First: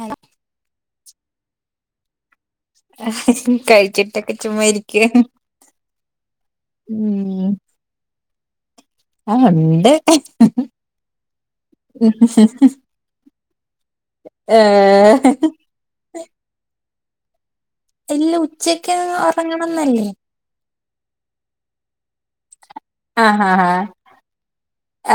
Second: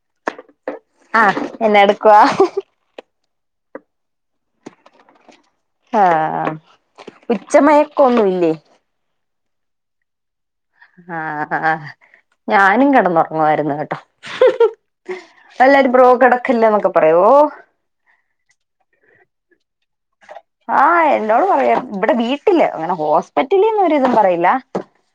ഹൽ ആഹ് എന്നെ എടുക്കുവ? കഴിച്ചിട്ടൊക്കെ ചുമ്മാ ഇരിക്ക ആഹ ഉച്ചമയക്കൊന്നും ഇല്ലേ? ആ ഉണ്ട്. ഹെ ആഹ ആഹ ഞാനും കിടന്നുറങ്ങുമായിരുന്നു. ഹു ഉം ഏഹ് ല്ലാരും ബ്രോ കടക്കല്ലേ എന്നൊക്കെ പറയോ ഓ ഇല്ല ഉച്ചക്ക് ഉറങ്ങ ആഹ് എന്നോട് പറയാ ഇവിടെ വീട്ടില് അങ്ങനെ ഹോസ്പിറ്റലിന്നു ഒരിതും പറയില്ല.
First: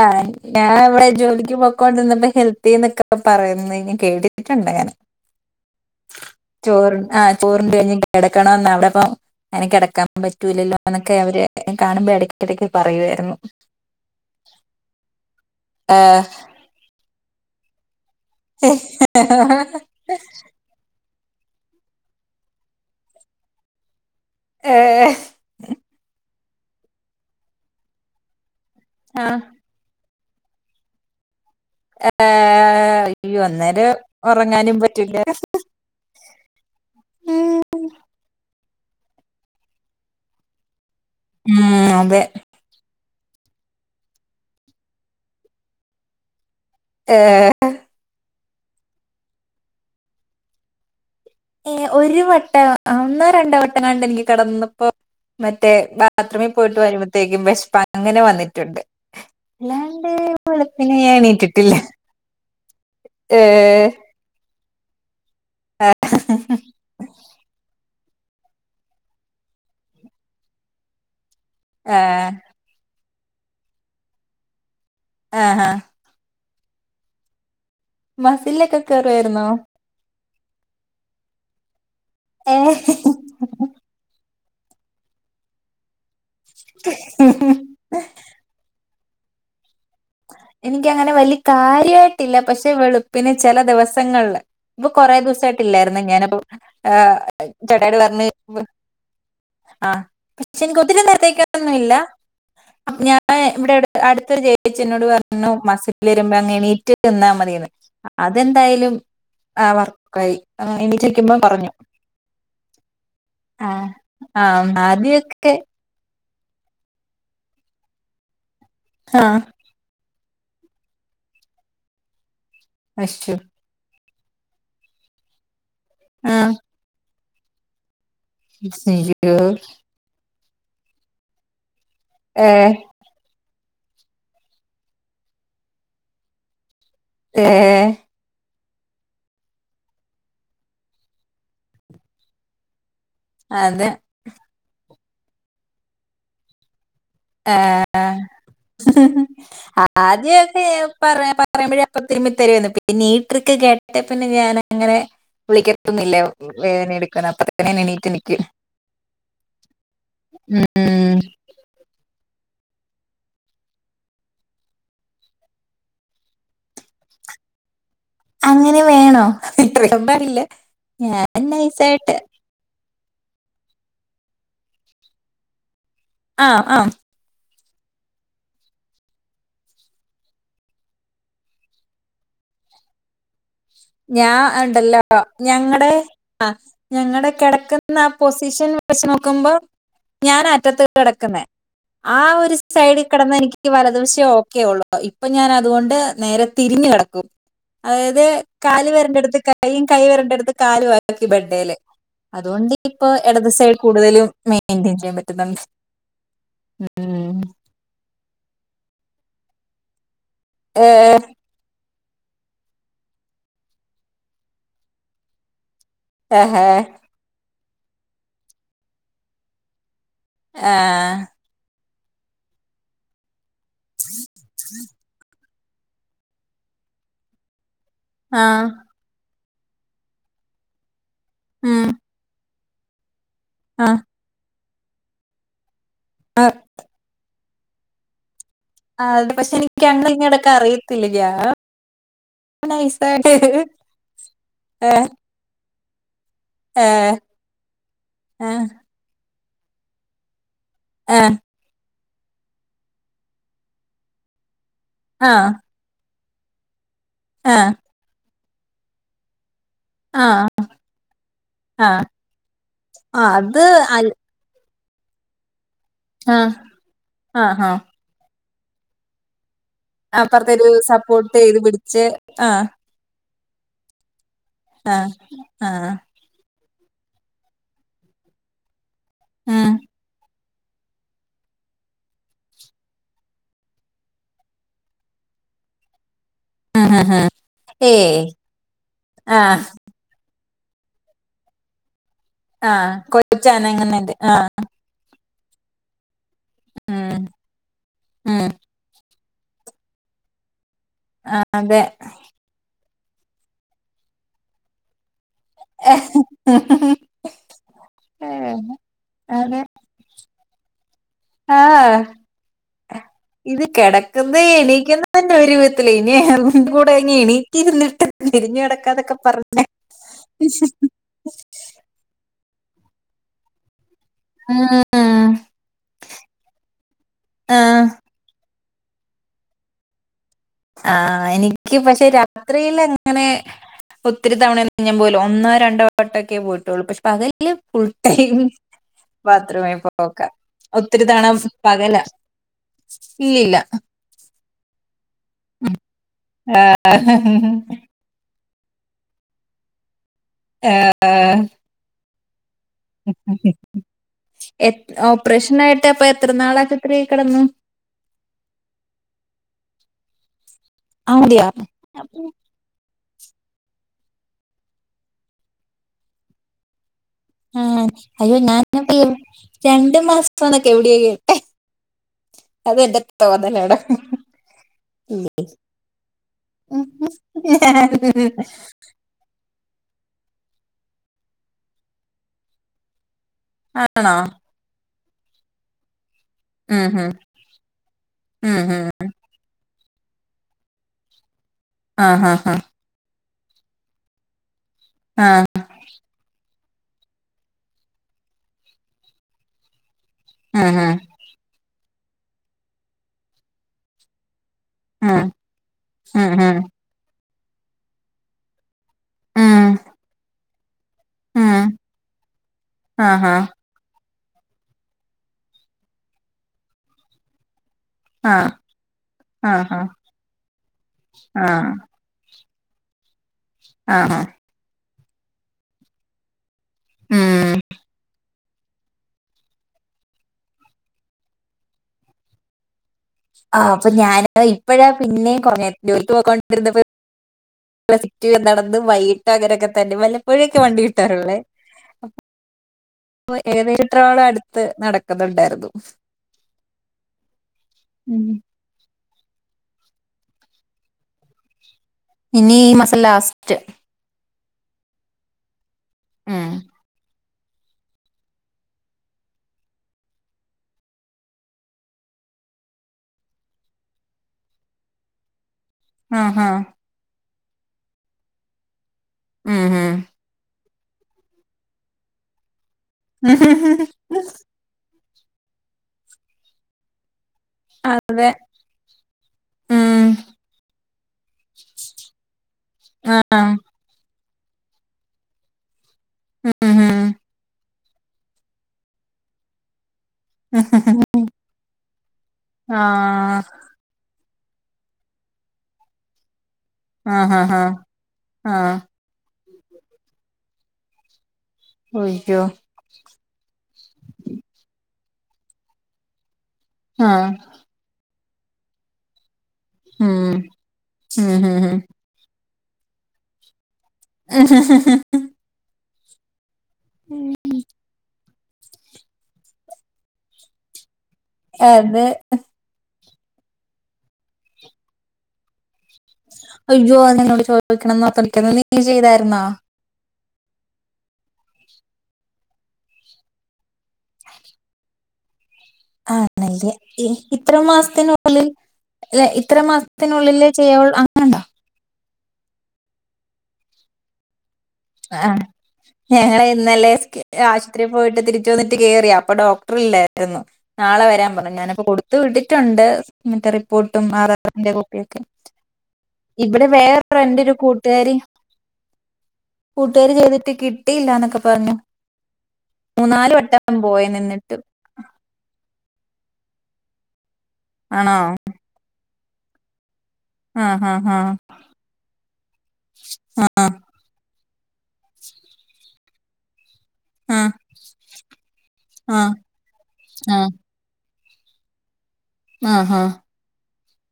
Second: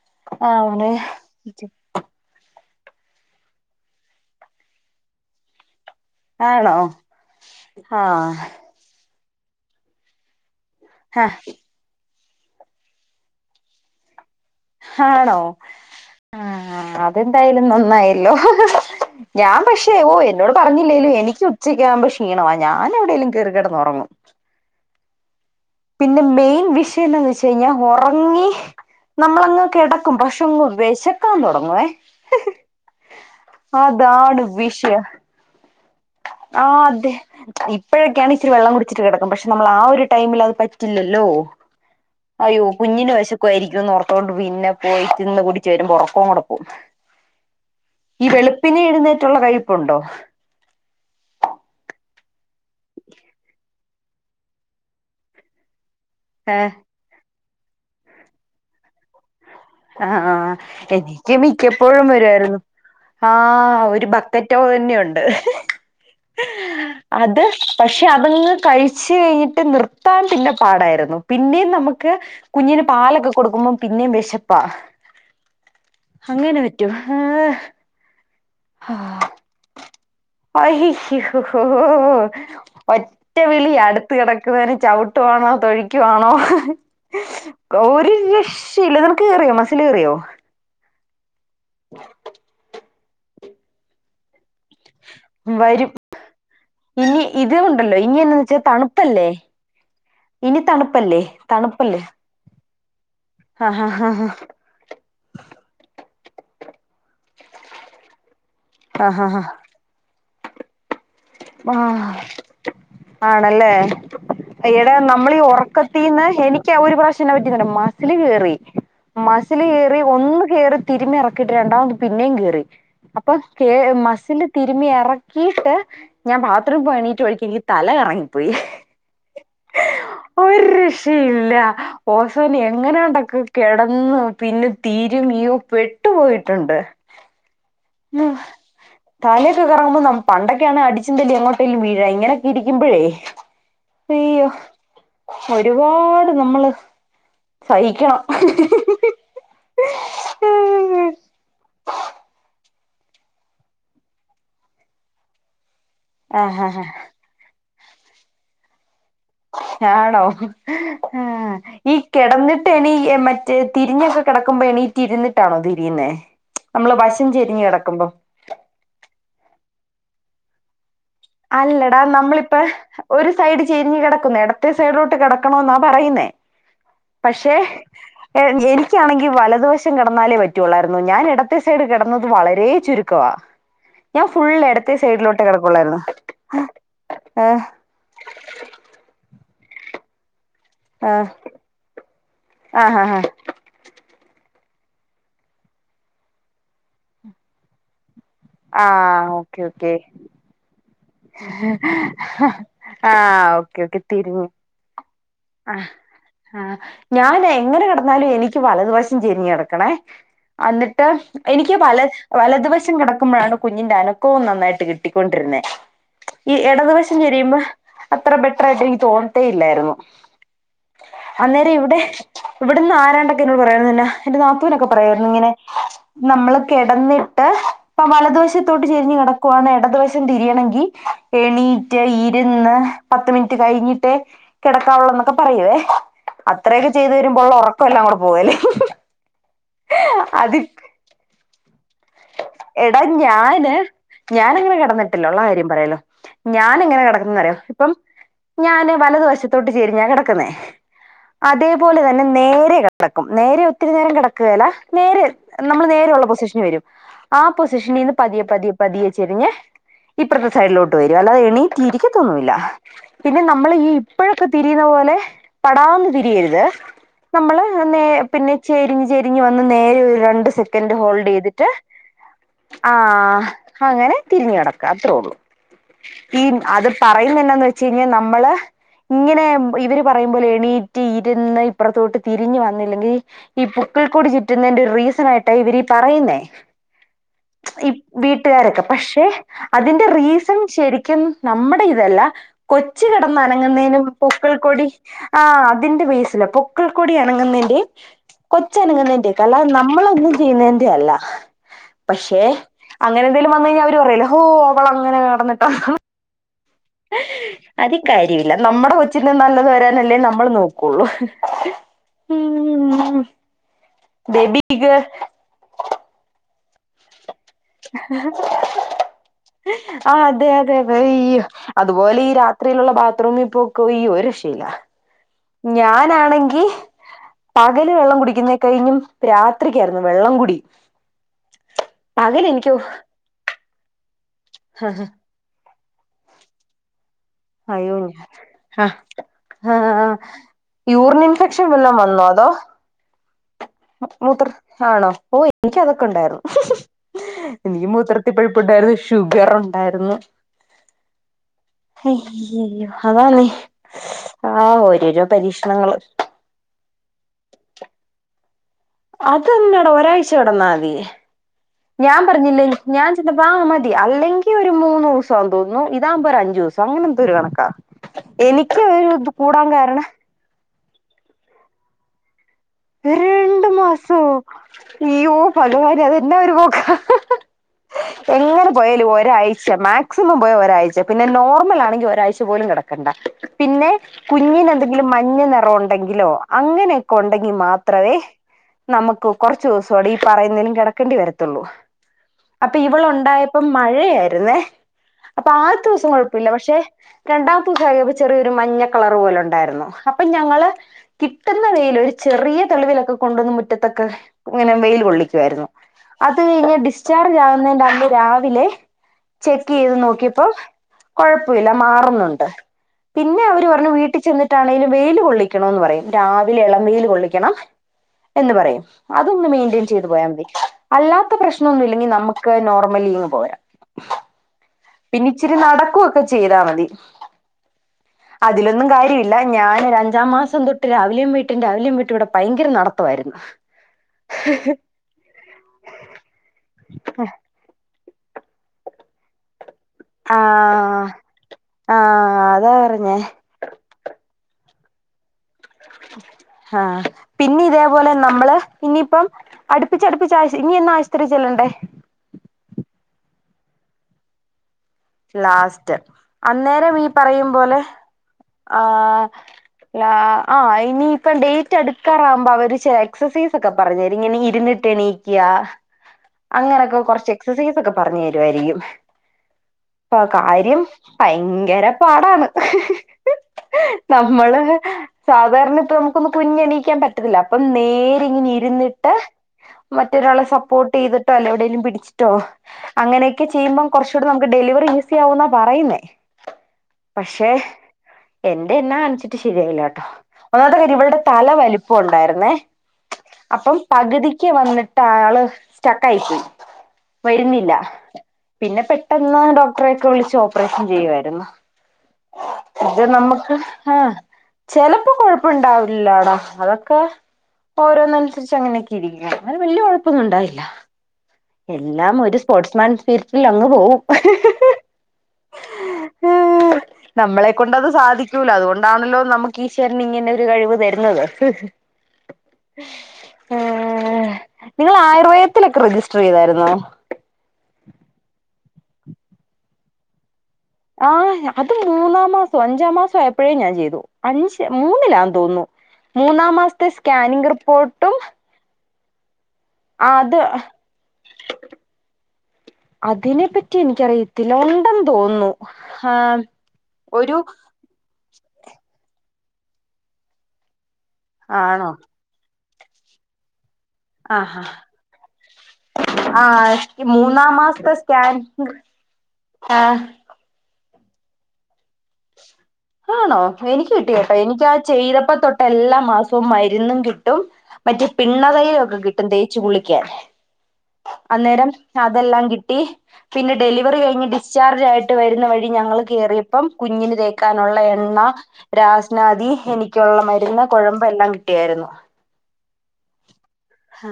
ആ ആഹ് ഞാൻ അങ്ങനെ ഇവിടെ ജോലിക്ക് പോക്കോണ്ടിന്നപ്പ ഹെൽത്തി എന്നൊക്കെ പറയുന്ന ന്ന് കേട്ടിട്ടുണ്ട് അങ്ങനെ. ആണോ ചോറ് ആഹ് ചോറ്ണ്ട് കഴിഞ്ഞഞ് ആഹ് കിടക്കണന്ന് അവിടെപ്പ അങ്ങനെ കിടക്കാൻ പറ്റൂല്ലല്ലോന്നൊക്കെ അവര് കാണുമ്പോ ഇടക്ക് ഇടക്ക് പറയുവായിരുന്നു. ആണോ ഏഹ് ആ അതെന്തായാലും നന്നായി. ല്ലോ ഞാൻ പക്ഷേ ഓ എന്നോട് പറഞ്ഞില്ലേലോ എനിക്ക് ഉച്ചയ്ക്ക് ആകുമ്പോ ക്ഷീണ ഞാന എവിയേലും കേറി കിടന്ന് ഉറങ്ങും. ഏഹ്. പിന്നെ മെയിൻ വിഷയന്താന്ന് വെച്ച് കഴിഞ്ഞാൽ ഉറങ്ങി ആഹ് നമ്മളങ്ങ് കിട ഭക്ഷേ വേശക്കാൻ തുടങ്ങും. ഏഹ് അയ്യോ ഓ അന്നേരം അതാണ് ഉറങ്ങാനും വിഷയ പറ്റൂല ആഹ അതെ ഇപ്പഴൊക്കെയാണ് ഇച്ചിരി വെള്ളം കുടിച്ചിട്ട് കിടക്കും പക്ഷെ നമ്മൾ ആ ഒരു ടൈമിൽ അത് പറ്റില്ലല്ലോ ഉം അതെ അയ്യോ കുഞ്ഞിനു വെഷ [unintelligible] ന്നു ഓർത്തോണ്ട് പിന്നെ പോയിട്ട്ന്ന് തിന്ന് കുടിച്ച് വരുമ്പോഴേക്കും ഉറക്കം കൂടെ പോകും. ഏഹ ഈ വെളുപ്പിന് എഴുന്നേറ്റുള്ള കഴിപ്പുണ്ടോ? ഏ ഒരു വട്ടം ഒന്നോ രണ്ടോ വട്ടങ്ങാണ്ട് എനിക്ക് കിടന്നപ്പോ മറ്റേ ബാത്‌റൂമിൽ ഏഹ് പോയിട്ട് വരുമ്പോത്തേക്കും വിഷ്പ അങ്ങനെ വന്നിട്ടുണ്ട്. ആ അല്ലാണ്ട് വെളുപ്പിന് ഞാൻ എനിക്ക് എണീറ്റിട്ടില്ല മിക്കപ്പോഴും വരു ആയിരുന്നു ആ ഏഹ് ഒരു ബക്കറ്റ് [unintelligible] തന്നെയുണ്ട്. അത് പക്ഷെ അതങ്ങ് കഴിച്ച് കഴിഞ്ഞിട്ട് നിർത്താൻ പിന്നെ പാടായിരുന്നു. പിന്നെയും നമുക്ക് ആഹ് കുഞ്ഞിന് പാലൊക്കെ കൊടുക്കുമ്പം പിന്നേും വിശപ്പാ. ആഹ ഹഹ. അങ്ങനെ പറ്റോ? ഹാ മസിലൊക്കെ കേറുവായിരുന്നോ? അയ്യോ ഏഹ് ഒറ്റ വിളി അടുത്ത കിടക് രെ ചവിട്ടുവാണോ തൊഴക്കുവാണോ ഒരു രക്ഷയില്ല. കേറിയോ മസിൽ കേറിയോ? എനിക്ക് ങ്ങനെ വലിയ കാര്യായിട്ടില്ല പക്ഷെ വെളുപ്പിന് ചില ദിവസങ്ങളില്. ഇപ്പൊ കൊറേ ദിവസായിട്ട് വരും ഇല്ലായിരുന്നു ഞാനപ്പൊ ഇനി ഇത് ഉണ്ടല്ലോ ചേട്ടായിനോട്‌ ഇനി പറഞ് എന്നാന്ന് വെച്ചാ തണുപ്പല്ലേ ആഹ ഇനി പക്ഷെ എനിക്ക് ഒത്തിരി തണുപ്പല്ലേ നേരത്തേക്കൊന്നുല്ല തണുപ്പല്ലേ ഞാൻ ഇവിടെ ആഹ് ആഹ് ആഹ് അടുത്തൊരു ചേച്ചി ചേച്ചി പറഞ്ഞ് മസിൽ വരുമ്പോ അങ്ങ് എണീറ്റ് നിന്നാൽ മതി എന്ന് അത് അതെന്തായാലും ആഹ് ഹാ ഹാ വർക്കായി ആ എണീറ്റ് നിൽക്കുമ്പോ കുറഞ്ഞു ആഹ് ആ ആണല്ലേ ആ ഇടെ നമ്മളീ ആദ്യമൊക്കെ ഉറക്കത്തീന്ന് എനിക്ക് ആ ഒരു പ്രാവശനം എന്നാപറ്റിന്നറിയോ മസിൽ കേറി ആ മസിൽ കേറി ഒന്ന് കേറി തിരുമ ഇറക്കിയിട്ട് രണ്ടാമത് പിന്നെയും കേറി അപ്പൊ അശു കേ മ സ്സില് തിരുമി ഇറിക്കിട്ട് ആ ഞാ ബാത്റൂമിൽ പോവാൻ എണീറ്റ വഴക്ക് എനിക്ക് തലറങ്ങി. [unintelligible] ഒരു ഋഷിയില്ല ഏ ഓസോന് എങ്ങനാ ഉണ്ടക്ക് കിടന്ന് പിന്നെ തീരുമ്മി ഓ പെട്ടു പോയിട്ടുണ്ട്. [unintelligible] താലയൊക്കെ കറങ്ങുമ്പോ ന പണ്ടൊക്കെയാണ് അടിച്ചിന്തല്ലും എങ്ങോട്ടേലും വീഴ ഇങ്ങനൊക്കെ ഇരിക്കുമ്പോഴേ അതെ ഒരുപാട് നമ്മള് സഹിക്കണം ആദ്യൊക്കെ പറ പറയുമ്പഴ അപ്പ രുമ്മിത്തരുന്ന് പി നീട്ട്രക്ക് കേട്ടട്ട് പിന്നെ ഞാൻങ്ങനെ വിളിക്കൊന്നില്ലേ ആഹ് ഹ വേദന എടുക്ക അപ്പ ഇ ന നയിട്ട നിക്ക ആണോ ആ ഈ കിടന്നിട്ട് എണീ മറ്റേ തിരിഞ്ഞൊക്കെ കിടക്കുമ്പോ എണീറ്റ് ഇരുന്നിട്ടാണോ തിരിയുന്നേ നമ്മള് വശം ചെരിഞ്ഞ കിടക്കുമ്പോ അങ്ങനെ വേണോ ഇത്രൊണ്ടറില്ല അല്ലടാ നമ്മളിപ്പ ഒരു സൈഡ് ചിരിഞ്ഞ് കിടക്കുന്നു ഇടത്തെ സൈഡിലോട്ട് കിടക്കണോ എന്നാ പറയുന്നേ ആഹ് ആഹ് പക്ഷേ [unintelligible] എനിക്കാണെങ്കിൽ വലദോഷം കിടന്നാലേ പറ്റുള്ളായിരുന്നു ഞാൻ ഇടത്തെ സൈഡ് കിടന്നത് വളരെേ ചുരുക്കവാ ഞാൻ ഞാ ഫുൾ ഇടത്തെ ഉണ്ടല്ലോ സൈഡിലോട്ടേ ഞങ്ങളടെ കിടക്കുള്ളായിരുന്നു ആ ഞങ്ങളുടെ ഏഹ് കിടക്കുന്ന ആ പൊസിഷൻ വെച്ച് നോക്കുമ്പോ ഞാൻ മുറ്റ ആഹ് കിടക്ക ആ ഒരു ആഹ് സൈഡ് ആഹ് ആഹ് കിടന്ന എനിക്ക് വലതുക്ഷെ ഒക്കെള്ളൂ ഇപ്പൊ ഞാൻ അതുകൊണ്ട് നേരെ തിരിഞ്ഞ കിടക്കും അതായത് കാല് വരണ്ട ആഹ് അടുത്ത് ഓക്കെ കൈും ഓക്കെ കൈ വരണ്ട അടുത്ത് കാലു ആ ബഡ അതുകൊണ്ട് ഇപ്പൊ ഇടത് ആഹ് സൈഡ ഓക്കെ ഓക്കെ കൂടുതലും മെയിറ്റൻ ചെയ്യാൻ പറ്റുന്നുണ്ട് ആ ഉം ഞാൻ എങ്ങനെ കടന്നാലും എനിക്ക് എക്ക് പല ദിവശം ചെരിഞ്ഞ് എടുക്കണേ എന്നിട്ട് ഏഹ് എനിക്ക് പല വലതുവശം കിടക്കുമ്പോഴാണ് കുഞ്ഞിന്റെ അനക്കവും നന്നായിട്ട് കിട്ടിക്കൊണ്ടിരുന്നേ ഈ ഏഹ് ഇടതുവശം ചരിയുമ്പോ അത്ര ബെറ്റർായിട്ട് നി തോന്നത്തേ ഇല്ലായിരുന്നു ആ ഇവിടന്ന് ആരാണ്ടൊക്കെ എന്നോട് പറയായിരുന്നുന്നെ എന്റെ നാത്തുവിനൊക്കെ പറമായിരുന്നു ഇങ്ങനെ നമ്മള് കിടന്നിട്ട് ഇപ്പൊ ആഹ് വലതുവശത്തോട്ട് ചെരിഞ്ഞ് കിടക്ക പോണം ഇടതു വയസം തിരിയണമെങ്കിൽ ഉം എണീറ്റ് ഇരുന്ന് പത്ത് മിനിറ്റ് ആഹ് കഴിഞ്ഞിട്ടേ കിടക്കാവുള്ളൂ എന്നൊക്കെ പറയുവേ അത്രയൊക്കെ ചെയ്ത് വരുമ്പോ ഉള്ള ഉറക്കമല്ല കൂടെ പോവല്ലേ ഞങ്ങൾ ഇങ്ങടൊക്കെ അതിപ്പോ അറിയത്തില്ലാ എടാ ഞാന് ഞാന അങ്ങനെ കടന്നിട്ടില്ലോ ഉള്ള കാര്യം പറയാലോ ഞാന ഏ എങ്ങനെ കിടക്കുന്നറിയോ ഇപ്പം ഏ ഞാന് വല ദ വശത്തോട്ട് ചേരിഞ്ഞാൻ കിടക്കുന്നേ ഏ അതേപോലെ തന്നെ നേരെ കിടക്കും നേരെ ഒത്തിരി നേരം കിടക്കുകല്ല നേരെ ആ നമ്മള് നേരെ ഉള്ള പൊസിഷന് വരും ആ പൊസിഷനിൽന്ന് പതിയെ പതിയെ പതിയെ ചെരിഞ്ഞ് ആ ഇപ്പഴത്തെ സൈഡിലോട്ട് വരും അല്ലാതെ എണീ ആ തീരിക്കത്തൊന്നുമല്ല ആ പിന്നെ അത് നമ്മള് ഈ അൽ ഇപ്പഴൊക്കെീ [unintelligible] പടാന്നു ആ തിരിയരുത് ആ നമ്മള് ആ നേ പിന്നെ ചരിഞ്ഞ് ചരിഞ്ഞ് വന്ന് നേരെ ഒരു രണ്ട് പ്പറത്തെരു സെക്കൻഡ് ഹോൾഡ് സപ്പോർട്ട് ചെയ്ത് ചെയ്തിട്ട് പിടിച്ച് ആ ആഹ് അങ്ങനെ തിരിഞ്ഞ കടക്ക ആ അത്രേ ഉള്ളൂ ആ ഈ അത് പറയുന്ന എന്താന്ന് വെച്ച് കഴിഞ്ഞാൽ നമ്മള് ഇങ്ങനെ ഉം ഇവര് പറയുമ്പോലെ ണീറ്റി ഇരുന്ന് ഇപ്പുറത്തോട്ട് തിരിഞ്ഞു വന്നില്ലെങ്കിൽ ഈ പുക്കൾ കൂടി ചുറ്റുന്നതിന്റെ ഒരു റീസൺ ആയിട്ടായി ഇവര് ഈ പറയുന്നേ ഉം ഉം ഉം ഈ ഏയ് വീട്ടുകാർ ഒക്കെ പക്ഷേ ആ അതിൻ്റെ റീസ ൺ ശരിക്കും നമ്മുടെ ഇതല്ല ആ കൊച്ച കൊച്ചനങ്ങുന്നുണ്ട് കിടന്നനങ്ങുന്നതിനതിനും ആ പുക്കൾ ക്കൊടി ആ അതിന്റെ ബേസില പൂക്കിൾ കൂടി ഉം അനങ്ങുന്നേന്റേം, ഉം കൊച്ചനങ്ങുന്നേന്റേം. കല നമ്മളൊന്നും ചെയ്യുന്നതിന്റെ അല്ല. അതെ പക്ഷേ അങ്ങനെ എന്തേലും വന്ന് കഴിഞ്ഞാൽ അവർ പറല്ലോ ഹോ അവളങ്ങനെ നടന്നട്ട് ഏ. എ അതി കാര്യമില്ല നമ്മുടെ അതെ കൊച്ചിനല്ലത് വരാനല്ലേ നമ്മൾ നോക്കുള്ളു. ഹ ആ ഹേ ഉം ഉ. ഇത് കിടക്കുന്നത് എണീക്കന്ന തന്നെ ഒരൂധത്തിലാ ഇനി അത കൂടെ ഇനി എണീ ആ അതെ അതെ അതെ ഈ പറഞ്ഞു അതുപോലെ ഈ രാത് ഇത്രയിലുള്ള ബാത്റൂമിൽ പോക്ക് ഉയ്യോ ഒരു ഉം ഇഷയുംല്ലാ. ഞാനാണെങ്കി ആഹ് പകല് വെള്ളം കുടിക്കുന്നയി കഴിഞ്ഞ രാത്രിക്കായിരുന്നു വെള്ളം കൂടി ആഹ് എനിക്ക് പക്ഷെ എനിക്ക് രാത്രിൽ എങ്ങനെ ഒത്തിരി തവണയൊന്നും ഞ്ഞാൻ പോയിലാ ഒന്നോ രണ്ടോ വട്ടമൊക്കെ പോയിട്ടുള്ളൂ പക്ഷ പക ഫുൾ അയ്യോ ടൈം ആ ആ ബാത്റൂമിൽ പോക്കാ. ഒത്തിരി യൂറിൻ തണ ഇൻഫെക്ഷൻ പകല. വല്ലോം വന്നോ അതോ ഇല്ലില്ല മൂത്ര ആണോ ഓ എനിക്ക് അതൊക്കെ ഉണ്ടായിരുന്നു. എനിക്ക് മൂത്ര കുട്ടിപ്പഴിപ്പുണ്ടായിരുന്നു, ഷുഗർ ഉണ്ടായിരുന്നു ഏ ഏ അതാന്നേ. എ ഓപ്പറേഷൻ ആയിട്ട് അപ്പ എത്രനാള ആശൂത്രി കിടന്ന്? [inaudible] അതന്നട ഒരാഴ്ച കിടന്നാതി അവിടെയാ ഞാൻ പറഞ്ഞില്ലേ ഞാൻ [inaudible] മതി അല്ലെങ്കിൽ ഒരു മൂന്ന് ദിവസം ആന്ന് തോന്നുന്നു ഇതാകുമ്പോ ഒരു അഞ്ചു ദിവസം അങ്ങനെ ഒരു കണക്കാ ആഹ് അയ്യോ ഞാൻ എനിക്ക് ഒരു ഇത് [unintelligible] കൂടാൻ രണ്ട് കാരണം മാസ എവിടെയാ കേട്ടെ? അത് എന്റെ ഒരു രണ്ടു തോന്നലാടോ മാസോ? ഇയ്യോ ഇല്ലേ പഗവാന അതെന്നാ ഒരു ഉം. പോക്കാ? എങ്ങനെ പോയാലും ഒരാഴ്ച- പക്ഷ മാക്സിമം പോയ ഒരാഴ്ച പിന്നെ നോർമൽ ആണെങ്കി ഒരാഴ്ച പോലും കിടക്കണ്ട. പിന്നെ ആണോ കുഞ്ഞിന എന്തെങ്കിലും മഞ്ഞ നിറം ഉണ്ടെങ്കിലോ ഉം ഉം അങ്ങനെയൊക്കെ ഉണ്ടെങ്കി മാത്രവേ ഉം ഉം നമുക്ക് കുറച്ച ദിവസൂടി ഈ പറയുന്നതിലും കിടക്കേണ്ടി വരത്ത പത്തുള്ളൂ. ആഹ് ആഹ് അപ്പൊ ഇവള് ഉണ്ടായപ്പോ മഴയായിരുന്നേ. ആഹ് അപ്പൊ ആദ്യത്ത ദിവസം കൊഴപ്പില്ല പക്ഷെ രണ്ടാമത്തെ ദിവസായപ്പൊ ചെറിയൊരു മഞ്ഞ കളറ് പോലെ ഉണ്ടായിരുന്നു. അപ്പൊ ഞങ്ങള് ആഹ് ആഹ് കിട്ടുന്ന വെയിൽ ഒരു ചെറിയ തെളിവിലൊക്കെ കൊണ്ടുവന്നന്ന് മുറ്റത്തൊക്കെ ഇങ്ങനെ വെയിൽ ഉം കൊള്ളിക്കുവായിരുന്നു, ഉം അത് ഉം കഴി ഡിസ്ചാർ ആവുന്നെന്റന്ന് രാവിലെ ഉം ചെക്ക് ചെയ്ത് നോക്കിയപ്പോ ഉം കുഴപ്പമില്ല മാറുന്നുണ്ട്. ആഹാ പിന്നെ അവര് പറഞ്ഞു വീട്ടി കട്ടിച്ചെന്നിട്ടാണെങ്കിലും വെയിൽ കൊള്ളിക്കണം എന്ന് പറയും. രാവിലെ എളം വെയിൽ കൊള്ളിക്കണം. ആഹ് എന്ന് പറയും അതൊന്ന് ആഹാ മെയിന്റയിൻ ചെയ്ത് പോയാൽ മതി. അല്ലാത്ത ആഹ് പ്രശ്നൊന്നും ഇല്ലെങ്കിൽ നമുക്ക് ക്ക് നോർമലി ഇങ്ങ് പോരാം. ആഹ് ആഹ്. പിന്ന ഇച്ചിരി നടക്കുവൊക്കെ ചെയ്താ മതി. ഉം അതിലൊന്നും കാര്യമില്ല ഞാനൊരഞ്ച മാസം തൊട്ട് രാവിലെയും വയിട്ടും രാവിലെയും വയിട്ടും ഇവിടെ ഭയങ്കര നടത്തമായിരുന്നു ആ അപ്പൊ ഞാന് ഇപ്പഴാ പിന്നേം കുറഞ്ഞെ ജോലിക്ക് പോയിക്കോണ്ടിരുന്നപ്പ [unintelligible] നടന്ന വൈട്ട് അകനൊക്കെ തന്നെ വല്ലപ്പോഴൊക്കെ വണ്ടി ആഹ് കിട്ടാറുള്ളേ. ആഹ് അതാ പറഞ്ഞേ [inaudible] ഏതത്ര ആള അടുത്ത് നടക്കുന്നുണ്ടായിരുന്നു. ആഹ പിന്നെ ഇതേപോലെ ഉം നമ്മള് ഇനിയിപ്പം അടുപ്പിച്ചടുപ്പിച്ച് ആശ ഇനി എന്ന ആശുപത്രിചെല്ലേണ്ട? ഇനി മാസം ലാസ്റ്റ്. ലാസ്റ്റ് ഉം അന്നേരം ഈ പറയും പോലെ ആ ആ ഇനിയിപ്പം ഡേറ്റ് അടുക്കാറാവുമ്പോ അവര് ചെല എക്സസൈസ് ഒക്കെ പറഞ്ഞു തരും ഇങ്ങനെ ഇരുന്നി ണീക്ക ആഹ് ആഹ് അങ്ങനൊക്കെ കൊറച്ച് എക്സസൈസ് ഒക്കെ പറഞ്ഞു തരുവായിരിക്കും. ഉം ഹും അപ്പൊ കാര്യം ഭയങ്കര പാടാണ്. നമ്മള് സാധാരണ ഇപ്പൊ നമുക്കൊന്ന് കുനിഞ്ഞണീയിക്കാൻ പറ്റണില്ല അപ്പം അതെ നേരിങ്ങനെ ഇരുന്നിട്ട് ഉം മറ്റൊരാളെ സപ്പോർട്ട് ചെയ്തിട്ടോ. അല്ലേൽ എവിടേലും പിടിച്ചിട്ടോ. ആഹ് അങ്ങനെയൊക്കെ ചെയ്യുമ്പം. കൊറച്ച് നമുക്ക് ഡെലിവറി ഈസി ആവുന്നാ പറയുന്നേ. ഉം ഉം പക്ഷെ എന്റെ എന്നാ കാണിച്ചിട്ട് ശരിയായില്ലാട്ടോ. [unintelligible] ഇവളടെ തല വലിപ്പം ഉണ്ടായിരുന്നേ ആഹ് അപ്പം പകുതി ക്ക്‌ വന്നിട്ട് ആള് സ്റ്റക്കായി പോയി. ആഹ് ആഹ് വരുന്നില്ല ആഹ് ആഹ് പിന്നെ പെട്ടെന്ന് ഡോ ക്ക്‌ട്ടറെ വിളിച്ച് ഓപ്പറേഷൻ ചെയ്യുവായിരുന്നു. അയ്യോ ഇത് നമുക്ക് ആ ചെലപ്പോ കൊഴപ്പുണ്ടാവില്ലടാ അതൊക്കെ ആഹ് ഓരോന്നനുസരിച്ച് അങ്ങനെയൊക്കെ ഇരിക്കുക. അങ്ങനെ വല്ല്യ ഉം കൊഴപ്പൊന്നും ഉണ്ടായില്ല. ഉം ഉം ഉം എല്ലാം ഒരു സ്പോർട്സ്മാൻ സ്പിരിറ്റിൽ അങ് പോവും. [unintelligible] നമ്മളെ കൊണ്ടത് സാധിക്കൂല. അതുകൊണ്ടാണല്ലോ നമുക്ക് ഈശ്വരന് ഇങ്ങനെ ഒരു കഴിവ് തരുന്നത്. അതെ ഉം നിങ്ങള് ആയുർവേദത്തിലൊക്കെ രജിസ് അയ്യോ അത് ഞാൻ നിന്നോട് ചോദിക്കണംന്ന് ഓർത്തിരിക്കായിരുന്നു നീ ചെയ്തായിരുന്നോ? ആ അത് മൂന്നാം മാസം അഞ്ചാം മാസം ആയപ്പഴേ ഞാൻ ചെയ്തു. അഞ്ച് മൂന്നിലാന്ന് തോന്നുന്നു. മൂന്നാം ആണല്ലേ മാസത്തെ സ്കാനിങ് റിപ്പോർട്ടും അല്ല ഇത്ര മാസത്തിനുള്ളിലേ അത് ചെയ്യുള്ളൂ അങ്ങനെ ഇണ്ട അതിനെ പറ്റി എനിക്കറിയത്ത ആ ഞങ്ങള് ഇന്നലെ ഒരു ആശുപത്രിൽ പോയിട്ട് തിരിച്ച് വന്നിട്ട് കേയറി അപ്പൊ ഡോക്ടറല്ലായിരുന്നു. നാളെ വരാൻ പറഞ്ഞു. ഞാനിപ്പോ ആണോ കൊടുത്ത്‌ വിട്ടിട്ടുണ്ട്. മറ്റേ റി പ്പോട്ടും ആഹാ ആധാറിന്റെ കോപ്പിയൊക്കെ. ആ ഇവിടെ വേറെ എന്റെ മൂന്നാം ഒരു മാസത്തെ കൂട്ടുകാരി സ്കാൻ ആ കൂട്ടുകാർ ചെയ്തിട്ട് കിട്ടിയില്ലാന്നൊക്കെ പറഞ്ഞു. മൂന്നാല് ആണോ വട്ടം എനിക്ക് പോയി കിട്ടി കേട്ടോ നിന്നിട്ട് എനിക്കാ ചെയ്തപ്പ തൊട്ടല്ലാം മാസവും മരുന്നും കിട്ടും മറ്റേ ആണോ പിണ്ണതയിലും ഒക്കെ കിട്ടും തേച്ച് കുളിക്കാൻ. ആഹ് ആഹ് അന്നേരം അതെല്ലാം കിട്ടി പിന്നെ ആഹ് ഡെലിവറി കഴിഞ്ഞ് ഡിസ്ചാർജ് ആയിട്ട് വരുന്ന വഴി ഞങ്ങൾ കേറിയപ്പം കുഞ്ഞിന് ആഹ് തേക്കാനുള്ള എണ്ണ, ആഹ് രാസ്നാദി, എനിക്കുള്ള ആഹ് മരുന്ന്, കുഴബ് എല്ലാം കിട്ടിയായിരുന്നു. ആ ആ ആ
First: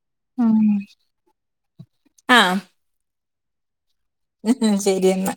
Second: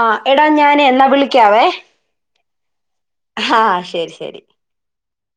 ആ എടാ ഞാൻ എന്നാ വിളിക്കാവേ. ആ ആ ശ ഉം ശരി എന്നാ.